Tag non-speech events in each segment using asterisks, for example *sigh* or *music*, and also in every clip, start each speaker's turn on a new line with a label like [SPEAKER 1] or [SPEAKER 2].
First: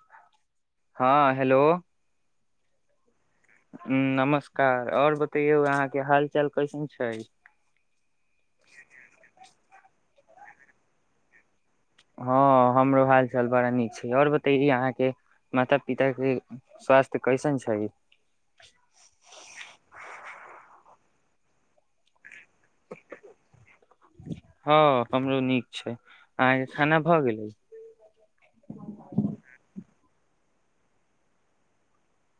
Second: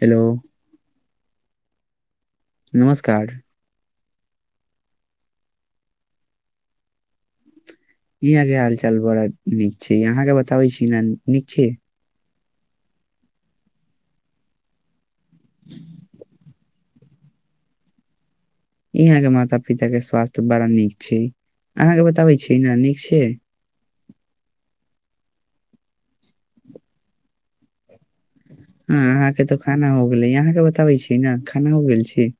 [SPEAKER 1] hello
[SPEAKER 2] हँ hello
[SPEAKER 1] नमस्कार
[SPEAKER 2] हुँ नमस्कार आऔर बतैयौ अहाँ के हाल चाल कैसन छै
[SPEAKER 1] हीयां के हाल चाल बड़ा नीक छै यां अहाँके बताबै छी ने नीक छै
[SPEAKER 2] हँ हमरो हाल चाल बड़ा नीक छै आओर बतैए अहाँके माता पिता के स्वास्थ्य कैसन छै
[SPEAKER 1] अहाँके बताबै छी की नानीक छै
[SPEAKER 2] हँ हमरो नीक छै अहके खाना भए गेलै
[SPEAKER 1] हँ अहाँके तऽ खाना हो गेलै अहाँके बताबै छीियै ने खाना हो गेल छै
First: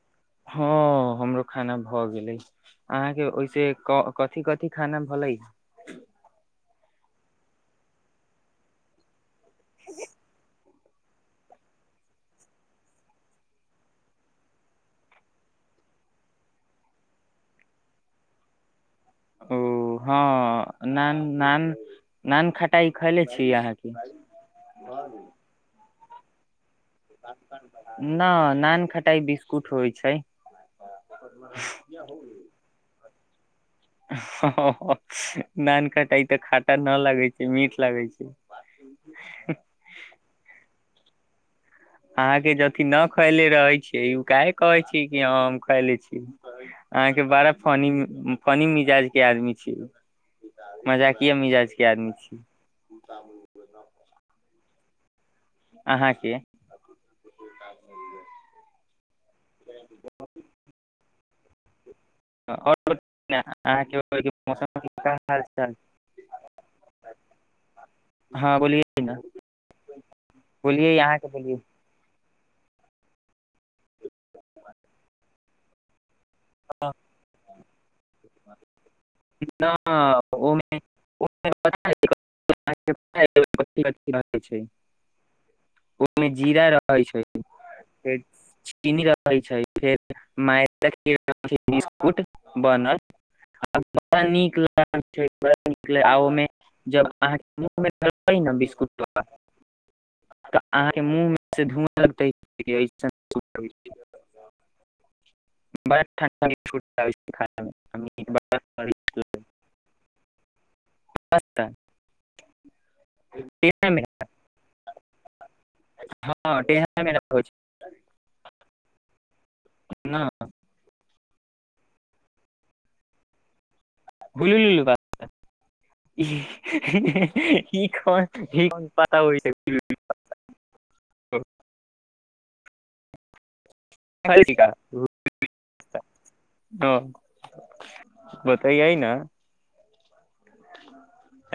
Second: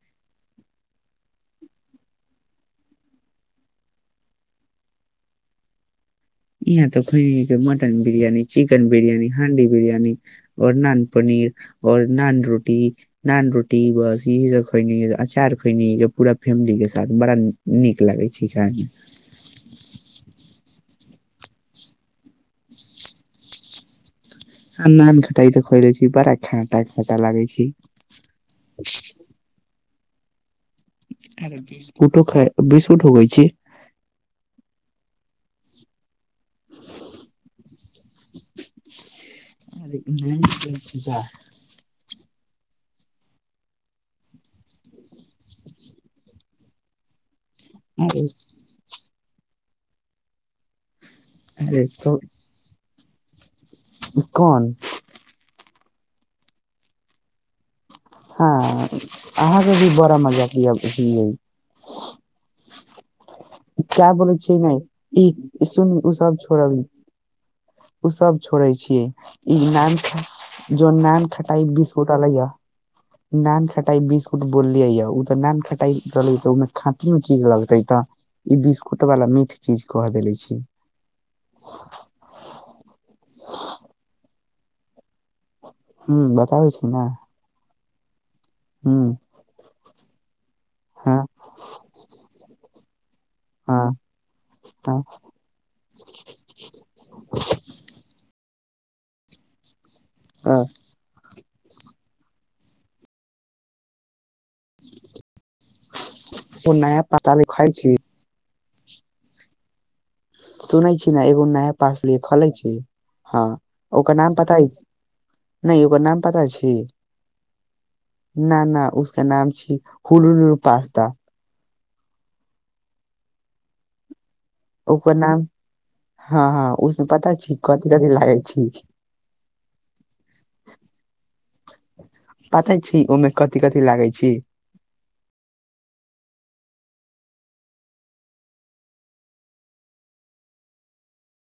[SPEAKER 2] हँ हमरो खाना भऽ गेलै अहाँके ओहिसे कथिी कथिी खाना भै
[SPEAKER 1] यहाँ तो खुने के मटन बिरियानी चिकेन बिरियानी हांडी बिरियानी और नान पनीर और नान रोटी नान रोटी बस इह सब खुने अचार खुने पूरा फेमिली के साथ बड़ा नीक लागे छै खाय मे
[SPEAKER 2] न नान नान खटाइ खैले छी अहाँके
[SPEAKER 1] हम नान खटाइ सब खइ लै छी परा छाँतय
[SPEAKER 2] न नान खटाई बिस्कुट होइ छै छै
[SPEAKER 1] अ बीस उठो ख बीस उठ ग छी
[SPEAKER 2] हंअ ह नान खटाइ खाटा न लगै छै मीठ लागै छै
[SPEAKER 1] अर नहि
[SPEAKER 2] अहा के अथी न खैले रहे छीे उ काहे कहे छी कि हम खाले छी अहाँ के बारा फनी
[SPEAKER 1] अरे
[SPEAKER 2] फनी मिजाज के आदमी छिय ह *inaudible* मजाकीए मिजाज के
[SPEAKER 1] अरे
[SPEAKER 2] आदमी
[SPEAKER 1] तो
[SPEAKER 2] छी त *unintelligible*
[SPEAKER 1] कोन
[SPEAKER 2] अहाँके
[SPEAKER 1] हँ अहाँके भी बड़ा मजा लिएक ह
[SPEAKER 2] ओ
[SPEAKER 1] क्या बोलै छियै नहि ई सुनी ओ सब छोड़बी उ सब
[SPEAKER 2] हँ
[SPEAKER 1] छोड़े
[SPEAKER 2] बोलिये
[SPEAKER 1] छीये
[SPEAKER 2] न
[SPEAKER 1] ई नान जो
[SPEAKER 2] बोलिये
[SPEAKER 1] नान
[SPEAKER 2] अहाँके बोलिये
[SPEAKER 1] खटाई बिस्कुट अले ये नान खट बिकु बल ओ तऽ न ख *unintelligible* *inaudible* रहल तऽ ओहिमे खाति मे चीज लगतै तऽ ई बिस्कुट वाला मिठ चीज कह देले छी
[SPEAKER 2] ओहिमे *inaudible* छै
[SPEAKER 1] ह्म बताबै छी ने
[SPEAKER 2] त चीनी रहै छै फेर में
[SPEAKER 1] हाँ
[SPEAKER 2] *unintelligible* बिस्कुट बनलड़
[SPEAKER 1] हाँ
[SPEAKER 2] न ओहि
[SPEAKER 1] हाँ
[SPEAKER 2] ज अह मु बिक *unintelligible* कुटवा तऽ
[SPEAKER 1] अ
[SPEAKER 2] अहाँके मुँह मे से धुआ लगतै *unintelligible* *inaudible*
[SPEAKER 1] *inaudible*
[SPEAKER 2] *unintelligible* पढ़
[SPEAKER 1] एगो नया पाता खाइ छी
[SPEAKER 2] *inaudible*
[SPEAKER 1] सुनै छी ने एगो नया पास लि खले छी हँ
[SPEAKER 2] मे
[SPEAKER 1] ओकर नाम पता नहि ओकर नाम पता
[SPEAKER 2] हँ
[SPEAKER 1] छै
[SPEAKER 2] टेढ़ा मेढ़ा होइ छै
[SPEAKER 1] न न उस केना
[SPEAKER 2] ने
[SPEAKER 1] हुल हलु पास्ता ओकर नाम हँ हँ उसमे पता छी कथि कथि लागै छी
[SPEAKER 2] *inaudible*
[SPEAKER 1] पताे छी ओहिमे कथि कथी कथी लागै छी
[SPEAKER 2] हं बतैयै न